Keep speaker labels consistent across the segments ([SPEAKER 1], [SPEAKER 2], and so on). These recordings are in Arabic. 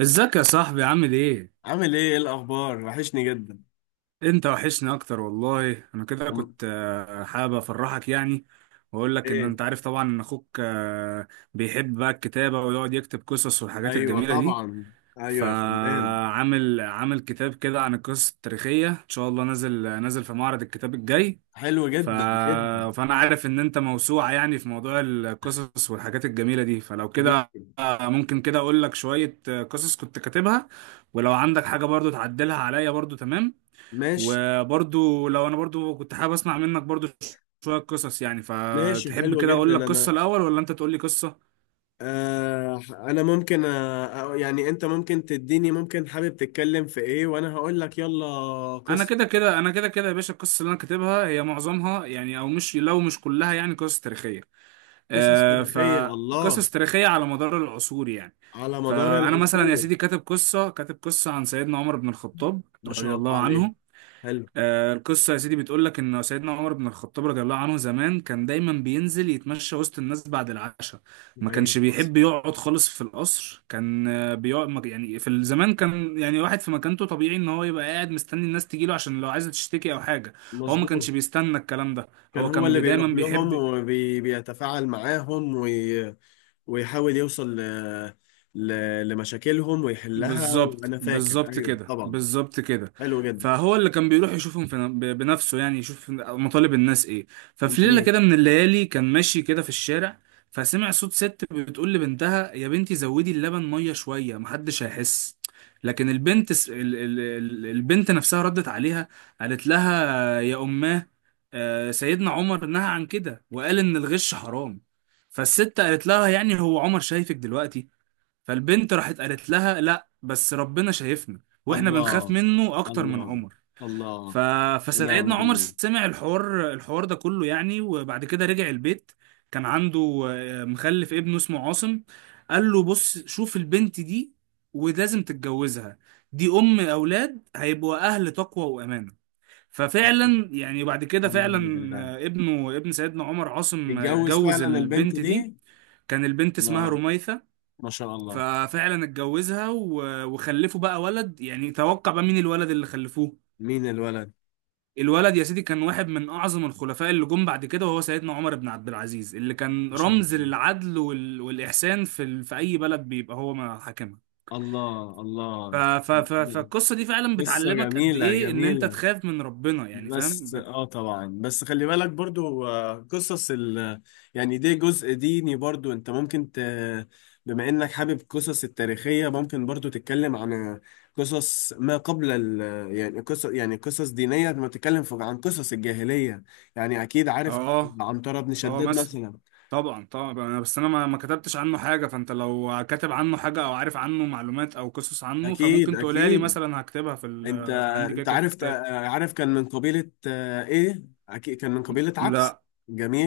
[SPEAKER 1] ازيك يا صاحبي، عامل ايه؟
[SPEAKER 2] عامل ايه؟ ايه الاخبار؟ وحشني جدا.
[SPEAKER 1] انت وحشني اكتر والله. انا كده
[SPEAKER 2] أم-
[SPEAKER 1] كنت حابب افرحك يعني، واقول لك ان
[SPEAKER 2] ايه.
[SPEAKER 1] انت عارف طبعا ان اخوك بيحب بقى الكتابة ويقعد يكتب قصص والحاجات
[SPEAKER 2] ايوه
[SPEAKER 1] الجميلة دي.
[SPEAKER 2] طبعا. ايوه يا فنان.
[SPEAKER 1] فعامل كتاب كده عن القصص التاريخية، ان شاء الله نازل في معرض الكتاب الجاي.
[SPEAKER 2] حلو
[SPEAKER 1] ف...
[SPEAKER 2] جدا جدا.
[SPEAKER 1] فانا عارف ان انت موسوعة يعني في موضوع القصص والحاجات الجميلة دي، فلو كده
[SPEAKER 2] بيك.
[SPEAKER 1] ممكن كده اقول لك شوية قصص كنت كاتبها، ولو عندك حاجة برضو تعدلها عليا برضو، تمام.
[SPEAKER 2] ماشي.
[SPEAKER 1] وبرضو لو انا برضو كنت حابب اسمع منك برضو شوية قصص يعني.
[SPEAKER 2] ماشي،
[SPEAKER 1] فتحب
[SPEAKER 2] حلو
[SPEAKER 1] كده
[SPEAKER 2] جدا.
[SPEAKER 1] اقول لك قصة
[SPEAKER 2] انا
[SPEAKER 1] الاول، ولا انت تقول لي قصة؟
[SPEAKER 2] انا ممكن، يعني انت ممكن تديني، ممكن حابب تتكلم في ايه وانا هقول لك. يلا
[SPEAKER 1] انا
[SPEAKER 2] قصص.
[SPEAKER 1] كده كده انا كده كده يا باشا، القصص اللي انا كاتبها هي معظمها يعني، او مش، لو مش كلها يعني، قصص تاريخية.
[SPEAKER 2] قصص تاريخية، الله،
[SPEAKER 1] فقصص تاريخية على مدار العصور يعني.
[SPEAKER 2] على مدار
[SPEAKER 1] فأنا مثلا يا
[SPEAKER 2] العصور.
[SPEAKER 1] سيدي كاتب قصة عن سيدنا عمر بن الخطاب
[SPEAKER 2] ما
[SPEAKER 1] رضي
[SPEAKER 2] شاء الله
[SPEAKER 1] الله
[SPEAKER 2] عليه.
[SPEAKER 1] عنه.
[SPEAKER 2] حلو.
[SPEAKER 1] القصة يا سيدي بتقول لك إن سيدنا عمر بن الخطاب رضي الله عنه زمان كان دايما بينزل يتمشى وسط الناس بعد العشاء. ما
[SPEAKER 2] ايوه
[SPEAKER 1] كانش
[SPEAKER 2] حصل.
[SPEAKER 1] بيحب يقعد خالص في القصر، كان بيقعد يعني في الزمان كان يعني واحد في مكانته طبيعي إن هو يبقى قاعد مستني الناس تجيله عشان لو عايزة تشتكي أو حاجة. هو ما كانش
[SPEAKER 2] مظبوط.
[SPEAKER 1] بيستنى الكلام ده،
[SPEAKER 2] كان
[SPEAKER 1] هو
[SPEAKER 2] هو
[SPEAKER 1] كان
[SPEAKER 2] اللي
[SPEAKER 1] دايما
[SPEAKER 2] بيروح لهم
[SPEAKER 1] بيحب.
[SPEAKER 2] وبيتفاعل معاهم، ويحاول يوصل ل... لمشاكلهم ويحلها.
[SPEAKER 1] بالظبط،
[SPEAKER 2] وانا فاكر،
[SPEAKER 1] بالظبط
[SPEAKER 2] ايوه
[SPEAKER 1] كده،
[SPEAKER 2] طبعا.
[SPEAKER 1] بالظبط كده.
[SPEAKER 2] حلو جدا.
[SPEAKER 1] فهو اللي كان بيروح يشوفهم في بنفسه يعني، يشوف مطالب الناس ايه. ففي ليلة
[SPEAKER 2] جميل.
[SPEAKER 1] كده من الليالي كان ماشي كده في الشارع، فسمع صوت ست بتقول لبنتها: يا بنتي زودي اللبن مية شوية، محدش هيحس. لكن البنت، البنت نفسها ردت عليها، قالت لها: يا أماه، سيدنا عمر نهى عن كده وقال إن الغش حرام. فالست قالت لها: يعني هو عمر شايفك دلوقتي؟ فالبنت راحت قالت لها: لا، بس ربنا شايفنا، واحنا بنخاف
[SPEAKER 2] الله،
[SPEAKER 1] منه اكتر من
[SPEAKER 2] الله،
[SPEAKER 1] عمر.
[SPEAKER 2] الله.
[SPEAKER 1] ف...
[SPEAKER 2] ونعم
[SPEAKER 1] فسيدنا عمر
[SPEAKER 2] بالله.
[SPEAKER 1] سمع الحوار ده كله يعني، وبعد كده رجع البيت. كان عنده مخلف ابنه اسمه عاصم. قال له: بص، شوف البنت دي ولازم تتجوزها، دي ام اولاد هيبقوا اهل تقوى وامانه. ففعلا يعني بعد كده فعلا،
[SPEAKER 2] ونعم بالله.
[SPEAKER 1] ابنه، ابن سيدنا عمر عاصم،
[SPEAKER 2] اتجوز
[SPEAKER 1] اتجوز
[SPEAKER 2] فعلا البنت
[SPEAKER 1] البنت دي.
[SPEAKER 2] دي؟
[SPEAKER 1] كان البنت اسمها
[SPEAKER 2] الله.
[SPEAKER 1] رميثة.
[SPEAKER 2] ما شاء الله.
[SPEAKER 1] ففعلا اتجوزها وخلفوا بقى ولد. يعني توقع بقى مين الولد اللي خلفوه؟
[SPEAKER 2] مين الولد؟
[SPEAKER 1] الولد يا سيدي كان واحد من اعظم الخلفاء اللي جم بعد كده، وهو سيدنا عمر بن عبد العزيز اللي
[SPEAKER 2] ما
[SPEAKER 1] كان
[SPEAKER 2] شاء
[SPEAKER 1] رمز للعدل والاحسان في اي بلد بيبقى هو ما حاكمها.
[SPEAKER 2] الله. الله الله.
[SPEAKER 1] فالقصه دي فعلا
[SPEAKER 2] قصة
[SPEAKER 1] بتعلمك قد
[SPEAKER 2] جميلة
[SPEAKER 1] ايه ان انت
[SPEAKER 2] جميلة.
[SPEAKER 1] تخاف من ربنا يعني، فاهم؟
[SPEAKER 2] بس اه طبعا، بس خلي بالك برضو، قصص ال، يعني دي جزء ديني برضو، انت ممكن ت، بما انك حابب قصص التاريخية، ممكن برضو تتكلم عن قصص ما قبل ال، يعني قصص، يعني قصص دينية، ما تتكلم في- عن قصص الجاهلية. يعني اكيد عارف
[SPEAKER 1] اه،
[SPEAKER 2] عنترة بن
[SPEAKER 1] اه،
[SPEAKER 2] شداد
[SPEAKER 1] مثلا.
[SPEAKER 2] مثلا.
[SPEAKER 1] طبعا، طبعا. بس انا ما كتبتش عنه حاجه، فانت لو كاتب عنه حاجه او عارف عنه معلومات او قصص عنه
[SPEAKER 2] اكيد
[SPEAKER 1] فممكن تقولها لي
[SPEAKER 2] اكيد.
[SPEAKER 1] مثلا، هكتبها
[SPEAKER 2] انت
[SPEAKER 1] عندي كده
[SPEAKER 2] انت
[SPEAKER 1] كده في
[SPEAKER 2] عارف،
[SPEAKER 1] الكتاب.
[SPEAKER 2] عارف كان من قبيلة، ايه، اكيد كان من قبيلة عبس.
[SPEAKER 1] لا،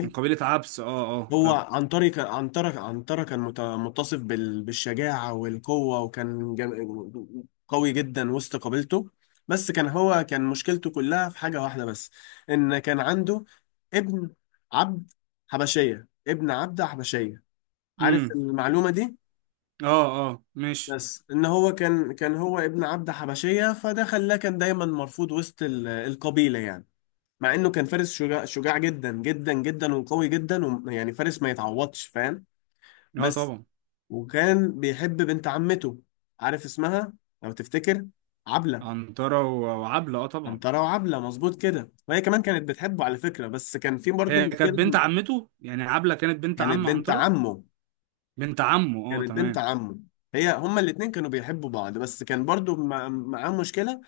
[SPEAKER 1] من قبيله عبس، اه، اه،
[SPEAKER 2] هو
[SPEAKER 1] فاهم.
[SPEAKER 2] عنتري، كان عنترة، عنترة كان متصف بالشجاعة والقوة، وكان قوي جدا وسط قبيلته. بس كان هو كان مشكلته كلها في حاجة واحدة بس، إن كان عنده ابن عبد حبشية، ابن عبدة حبشية. عارف
[SPEAKER 1] امم،
[SPEAKER 2] المعلومة دي؟
[SPEAKER 1] اه، اه، ماشي،
[SPEAKER 2] بس إن هو كان هو ابن عبدة حبشية، فده خلاه كان دايما مرفوض وسط القبيلة يعني. مع إنه كان فارس شجاع، شجاع جدا جدا جدا، وقوي جدا، ويعني فارس ما يتعوضش. فاهم؟
[SPEAKER 1] اه،
[SPEAKER 2] بس.
[SPEAKER 1] طبعا.
[SPEAKER 2] وكان بيحب بنت عمته، عارف اسمها لو تفتكر؟ عبلة.
[SPEAKER 1] عنتره وعبله، اه، طبعا.
[SPEAKER 2] أمطرة وعبلة، مظبوط كده. وهي كمان كانت بتحبه على فكرة، بس كان في برضه
[SPEAKER 1] هي كانت بنت
[SPEAKER 2] مشكلة.
[SPEAKER 1] عمته يعني، عبله كانت بنت
[SPEAKER 2] كانت
[SPEAKER 1] عم
[SPEAKER 2] بنت
[SPEAKER 1] عنتره.
[SPEAKER 2] عمه.
[SPEAKER 1] بنت عمه، اه،
[SPEAKER 2] كانت بنت
[SPEAKER 1] تمام.
[SPEAKER 2] عمه. هما الاتنين كانوا بيحبوا بعض، بس كان برضه معاه مشكلة.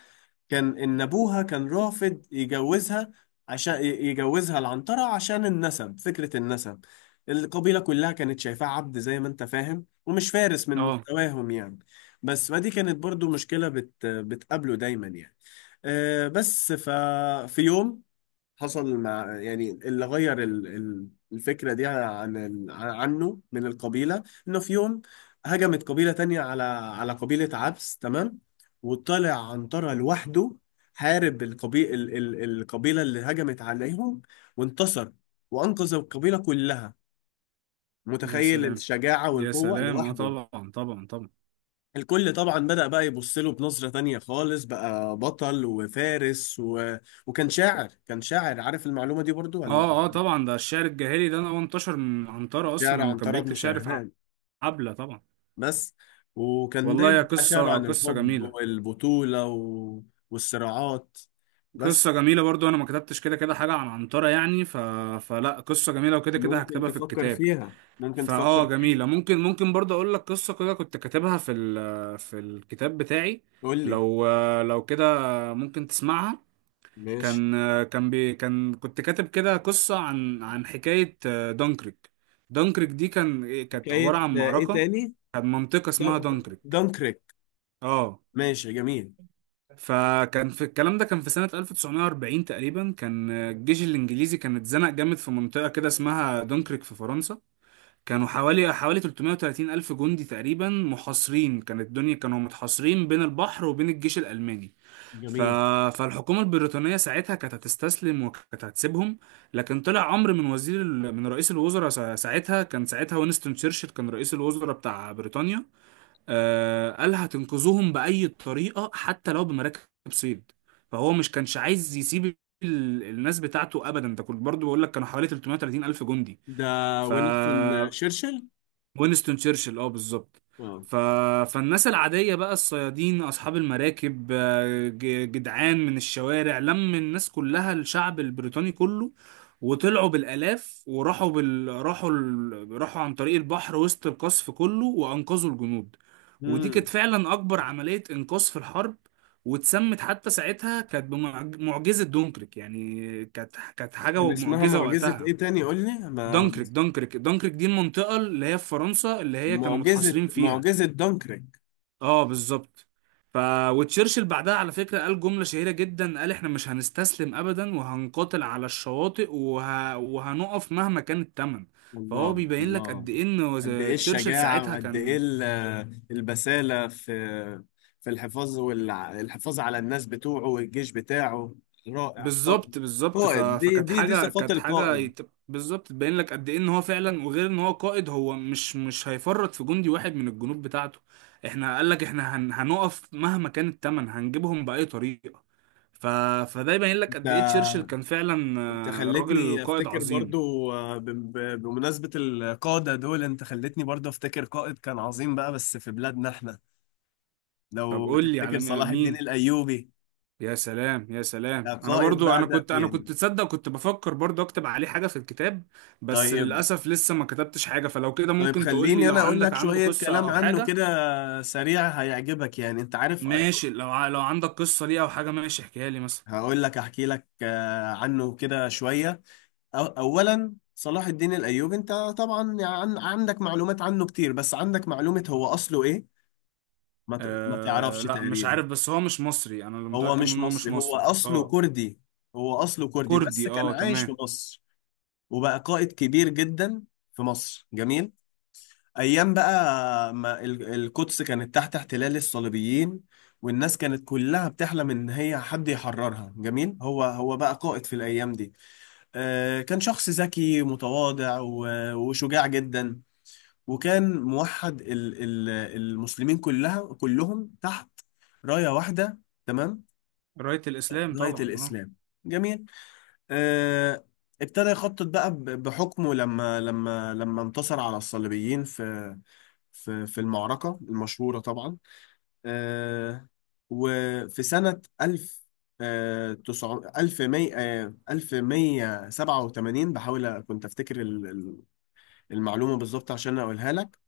[SPEAKER 2] كان ان ابوها كان رافض يجوزها، عشان يجوزها العنترة، عشان النسب، فكرة النسب. القبيلة كلها كانت شايفاه عبد زي ما انت فاهم، ومش فارس من
[SPEAKER 1] اه،
[SPEAKER 2] مستواهم يعني. بس فدي كانت برضو مشكلة، بت بتقابله دايما يعني. أه بس ففي يوم حصل، مع يعني اللي غير الفكرة دي عن عنه من القبيلة، إنه في يوم هجمت قبيلة تانية على على قبيلة عبس، تمام. وطلع عنترة لوحده، حارب القبيلة اللي هجمت عليهم، وانتصر، وأنقذ القبيلة كلها.
[SPEAKER 1] يا
[SPEAKER 2] متخيل
[SPEAKER 1] سلام،
[SPEAKER 2] الشجاعة
[SPEAKER 1] يا
[SPEAKER 2] والقوة
[SPEAKER 1] سلام، اه،
[SPEAKER 2] لوحده؟
[SPEAKER 1] طبعا، طبعا، طبعا.
[SPEAKER 2] الكل طبعا بدأ بقى يبص له بنظرة تانية خالص، بقى بطل وفارس و... وكان شاعر، كان شاعر. عارف المعلومة دي برضو ولا؟
[SPEAKER 1] اه، اه، طبعا. ده الشعر الجاهلي ده هو انتشر من عنترة اصلا
[SPEAKER 2] شعره
[SPEAKER 1] لما
[SPEAKER 2] عن
[SPEAKER 1] كان
[SPEAKER 2] طرب بن
[SPEAKER 1] بيكتب شعر في
[SPEAKER 2] شاهنان.
[SPEAKER 1] حبلة طبعا.
[SPEAKER 2] بس. وكان
[SPEAKER 1] والله،
[SPEAKER 2] دايما
[SPEAKER 1] يا
[SPEAKER 2] بقى شعره
[SPEAKER 1] قصة
[SPEAKER 2] عن
[SPEAKER 1] قصة
[SPEAKER 2] الحب
[SPEAKER 1] جميلة.
[SPEAKER 2] والبطولة و... والصراعات. بس.
[SPEAKER 1] قصة جميلة. برضو أنا ما كتبتش كده كده حاجة عن عنترة يعني. فلا، قصة جميلة وكده كده
[SPEAKER 2] ممكن
[SPEAKER 1] هكتبها في
[SPEAKER 2] تفكر
[SPEAKER 1] الكتاب.
[SPEAKER 2] فيها، ممكن
[SPEAKER 1] فآه،
[SPEAKER 2] تفكر فيها.
[SPEAKER 1] جميلة. ممكن برضو أقول لك قصة كده كنت كاتبها في الكتاب بتاعي.
[SPEAKER 2] قول لي.
[SPEAKER 1] لو لو كده ممكن تسمعها.
[SPEAKER 2] ماشي.
[SPEAKER 1] كان كان كان كنت كاتب كده قصة عن حكاية دانكريك. دانكريك دي كانت
[SPEAKER 2] حكاية،
[SPEAKER 1] عبارة عن
[SPEAKER 2] ايه
[SPEAKER 1] معركة،
[SPEAKER 2] تاني؟
[SPEAKER 1] كان منطقة اسمها دانكريك،
[SPEAKER 2] دانكريك.
[SPEAKER 1] اه.
[SPEAKER 2] ماشي جميل.
[SPEAKER 1] فكان في الكلام ده كان في سنة 1940 تقريبا، كان الجيش الإنجليزي كان اتزنق جامد في منطقة كده اسمها دونكرك في فرنسا. كانوا حوالي 330 ألف جندي تقريبا محاصرين، كانت الدنيا كانوا متحاصرين بين البحر وبين الجيش الألماني. ف...
[SPEAKER 2] جميل.
[SPEAKER 1] فالحكومة البريطانية ساعتها كانت هتستسلم وكانت هتسيبهم. لكن طلع أمر من من رئيس الوزراء ساعتها، كان ساعتها وينستون تشرشل كان رئيس الوزراء بتاع بريطانيا. قال: هتنقذوهم بأي طريقة حتى لو بمراكب صيد. فهو مش كانش عايز يسيب الناس بتاعته أبدا، ده كنت برضو بقول لك كانوا حوالي 330 ألف جندي.
[SPEAKER 2] ده
[SPEAKER 1] ف
[SPEAKER 2] وينستون شرشل.
[SPEAKER 1] وينستون تشرشل، اه، بالظبط.
[SPEAKER 2] اه.
[SPEAKER 1] ف... فالناس العادية بقى الصيادين أصحاب المراكب، جدعان من الشوارع، لم الناس كلها، الشعب البريطاني كله. وطلعوا بالآلاف وراحوا بال... راحوا ال... راحوا عن طريق البحر وسط القصف كله وأنقذوا الجنود. ودي كانت
[SPEAKER 2] مم.
[SPEAKER 1] فعلا أكبر عملية إنقاذ في الحرب، واتسمت حتى ساعتها كانت بمعجزة دونكرك يعني، كانت
[SPEAKER 2] كان
[SPEAKER 1] حاجة
[SPEAKER 2] اسمها
[SPEAKER 1] معجزة
[SPEAKER 2] معجزة
[SPEAKER 1] وقتها.
[SPEAKER 2] ايه تاني؟ قول لي ما.
[SPEAKER 1] دانكريك دي المنطقة اللي هي في فرنسا، اللي هي كانوا
[SPEAKER 2] معجزة،
[SPEAKER 1] متحاصرين فيها،
[SPEAKER 2] معجزة دانكريك.
[SPEAKER 1] اه، بالظبط. ف وتشرشل بعدها على فكرة قال جملة شهيرة جدا، قال: احنا مش هنستسلم ابدا، وهنقاتل على الشواطئ، وهنقف مهما كان الثمن. فهو
[SPEAKER 2] الله،
[SPEAKER 1] بيبين لك قد
[SPEAKER 2] الله.
[SPEAKER 1] ايه ان
[SPEAKER 2] قد ايه
[SPEAKER 1] تشرشل
[SPEAKER 2] الشجاعة،
[SPEAKER 1] ساعتها
[SPEAKER 2] وقد ايه
[SPEAKER 1] كان،
[SPEAKER 2] البسالة في في الحفاظ، والحفاظ على الناس بتوعه والجيش بتاعه. رائع، قائد.
[SPEAKER 1] بالظبط.
[SPEAKER 2] قائد، دي
[SPEAKER 1] فكانت
[SPEAKER 2] دي دي
[SPEAKER 1] حاجه
[SPEAKER 2] صفات
[SPEAKER 1] كانت حاجه
[SPEAKER 2] القائد.
[SPEAKER 1] يت- بالظبط تبين لك قد ايه ان هو فعلا، وغير ان هو قائد هو مش هيفرط في جندي واحد من الجنود بتاعته. احنا قال لك احنا هنقف مهما كان الثمن، هنجيبهم باي طريقه. ف... فده يبين لك قد ايه تشرشل
[SPEAKER 2] انت
[SPEAKER 1] كان فعلا
[SPEAKER 2] انت
[SPEAKER 1] راجل
[SPEAKER 2] خلتني
[SPEAKER 1] قائد
[SPEAKER 2] افتكر
[SPEAKER 1] عظيم.
[SPEAKER 2] برضو، بمناسبة القادة دول، انت خلتني برضو افتكر قائد كان عظيم بقى، بس في بلادنا احنا.
[SPEAKER 1] طب
[SPEAKER 2] لو
[SPEAKER 1] قول لي
[SPEAKER 2] تفتكر،
[SPEAKER 1] على
[SPEAKER 2] صلاح الدين
[SPEAKER 1] مين؟
[SPEAKER 2] الايوبي.
[SPEAKER 1] يا سلام، يا سلام،
[SPEAKER 2] ده
[SPEAKER 1] انا
[SPEAKER 2] قائد
[SPEAKER 1] برضو،
[SPEAKER 2] بقى
[SPEAKER 1] انا
[SPEAKER 2] ده
[SPEAKER 1] كنت انا
[SPEAKER 2] يعني.
[SPEAKER 1] كنت تصدق كنت بفكر برضو اكتب عليه حاجة في الكتاب. بس
[SPEAKER 2] طيب.
[SPEAKER 1] للاسف لسه ما كتبتش حاجة، فلو كده
[SPEAKER 2] طيب
[SPEAKER 1] ممكن تقول لي
[SPEAKER 2] خليني
[SPEAKER 1] لو
[SPEAKER 2] انا اقول
[SPEAKER 1] عندك
[SPEAKER 2] لك
[SPEAKER 1] عنده
[SPEAKER 2] شوية
[SPEAKER 1] قصة
[SPEAKER 2] كلام
[SPEAKER 1] او
[SPEAKER 2] عنه
[SPEAKER 1] حاجة.
[SPEAKER 2] كده، سريع، هيعجبك يعني. انت عارف؟
[SPEAKER 1] ماشي، لو عندك قصة ليه او حاجة، ماشي احكيها لي مثلا.
[SPEAKER 2] هقول لك، احكي لك عنه كده شوية. اولا، صلاح الدين الايوبي، انت طبعا عندك معلومات عنه كتير، بس عندك معلومة هو اصله ايه؟ ما ما
[SPEAKER 1] أه،
[SPEAKER 2] تعرفش
[SPEAKER 1] لا، مش
[SPEAKER 2] تقريبا.
[SPEAKER 1] عارف، بس هو مش مصري، انا اللي
[SPEAKER 2] هو
[SPEAKER 1] متأكد
[SPEAKER 2] مش
[SPEAKER 1] ان هو مش
[SPEAKER 2] مصري، هو
[SPEAKER 1] مصري،
[SPEAKER 2] اصله
[SPEAKER 1] اه.
[SPEAKER 2] كردي. هو اصله كردي
[SPEAKER 1] كردي،
[SPEAKER 2] بس كان
[SPEAKER 1] اه،
[SPEAKER 2] عايش في
[SPEAKER 1] تمام.
[SPEAKER 2] مصر. وبقى قائد كبير جدا في مصر. جميل. ايام بقى ما القدس كانت تحت احتلال الصليبيين، والناس كانت كلها بتحلم ان هي حد يحررها. جميل. هو هو بقى قائد في الايام دي. آه، كان شخص ذكي متواضع وشجاع جدا، وكان موحد المسلمين كلها كلهم تحت راية واحدة، تمام.
[SPEAKER 1] راية الاسلام
[SPEAKER 2] راية
[SPEAKER 1] طبعا، اه.
[SPEAKER 2] الاسلام. جميل. آه، ابتدى يخطط بقى بحكمه، لما انتصر على الصليبيين في في المعركة المشهورة طبعا، آه، وفي سنة 1000 1100 1187، بحاول أ- كنت أفتكر المعلومة بالظبط عشان أقولها لك،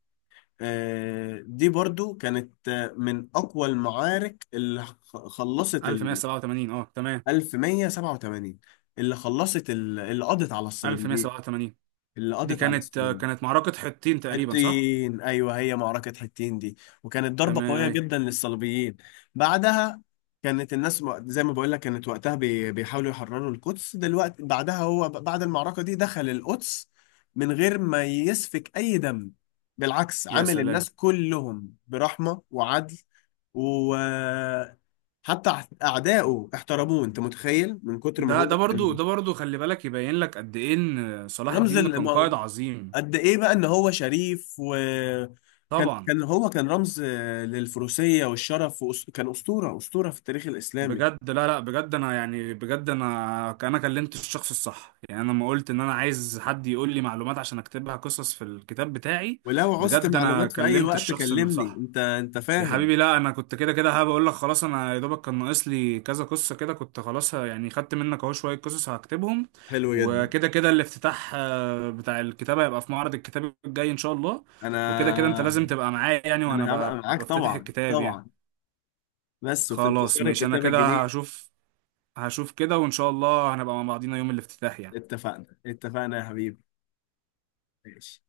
[SPEAKER 2] دي برضو كانت، من أقوى المعارك اللي خلصت ال.
[SPEAKER 1] 1187، اه، تمام.
[SPEAKER 2] 1187، اللي خلصت اللي قضت على الصليبيين،
[SPEAKER 1] 1187،
[SPEAKER 2] اللي
[SPEAKER 1] دي
[SPEAKER 2] قضت على
[SPEAKER 1] كانت آه،
[SPEAKER 2] الصليبيين.
[SPEAKER 1] كانت معركة حطين تقريبا، صح.
[SPEAKER 2] حطين، ايوه، هي معركه حطين دي، وكانت ضربه
[SPEAKER 1] تمام،
[SPEAKER 2] قويه
[SPEAKER 1] ايوه،
[SPEAKER 2] جدا للصليبيين. بعدها كانت الناس زي ما بقول لك، كانت وقتها بيحاولوا يحرروا القدس دلوقتي. بعدها هو بعد المعركه دي دخل القدس من غير ما يسفك اي دم، بالعكس
[SPEAKER 1] يا
[SPEAKER 2] عامل
[SPEAKER 1] سلام.
[SPEAKER 2] الناس كلهم برحمه وعدل، وحتى اعدائه احترموه. انت متخيل من كتر ما
[SPEAKER 1] ده
[SPEAKER 2] هو
[SPEAKER 1] ده برضو،
[SPEAKER 2] كان
[SPEAKER 1] ده برضو، خلي بالك يبين لك قد ايه ان صلاح
[SPEAKER 2] رمز،
[SPEAKER 1] الدين ده كان قائد عظيم.
[SPEAKER 2] قد ايه بقى ان هو شريف. وكان
[SPEAKER 1] طبعا.
[SPEAKER 2] كان رمز، للفروسية والشرف، كان أسطورة، أسطورة في التاريخ الإسلامي.
[SPEAKER 1] بجد، لا لا، بجد انا يعني بجد، انا كلمت الشخص الصح يعني، انا لما قلت ان انا عايز حد يقول لي معلومات عشان اكتبها قصص في الكتاب بتاعي.
[SPEAKER 2] ولو عوزت
[SPEAKER 1] بجد انا
[SPEAKER 2] معلومات في أي
[SPEAKER 1] كلمت
[SPEAKER 2] وقت
[SPEAKER 1] الشخص اللي
[SPEAKER 2] كلمني
[SPEAKER 1] صح.
[SPEAKER 2] أنت. أنت
[SPEAKER 1] يا
[SPEAKER 2] فاهم؟
[SPEAKER 1] حبيبي، لا، انا كنت كده كده هبقول لك خلاص، انا يا دوبك كان ناقص لي كذا قصه كده، كنت خلاص يعني خدت منك اهو شويه قصص هكتبهم.
[SPEAKER 2] حلو جدا.
[SPEAKER 1] وكده كده الافتتاح بتاع الكتابه هيبقى في معرض الكتاب الجاي ان شاء الله. وكده كده انت لازم
[SPEAKER 2] أنا،
[SPEAKER 1] تبقى معايا يعني وانا
[SPEAKER 2] أنا هبقى معاك
[SPEAKER 1] بفتتح
[SPEAKER 2] طبعا
[SPEAKER 1] الكتاب يعني.
[SPEAKER 2] طبعا، بس وفي
[SPEAKER 1] خلاص
[SPEAKER 2] انتظار
[SPEAKER 1] ماشي، انا
[SPEAKER 2] الكتاب
[SPEAKER 1] كده
[SPEAKER 2] الجديد.
[SPEAKER 1] هشوف كده، وان شاء الله هنبقى مع بعضينا يوم الافتتاح يعني.
[SPEAKER 2] اتفقنا اتفقنا يا حبيبي. ماشي.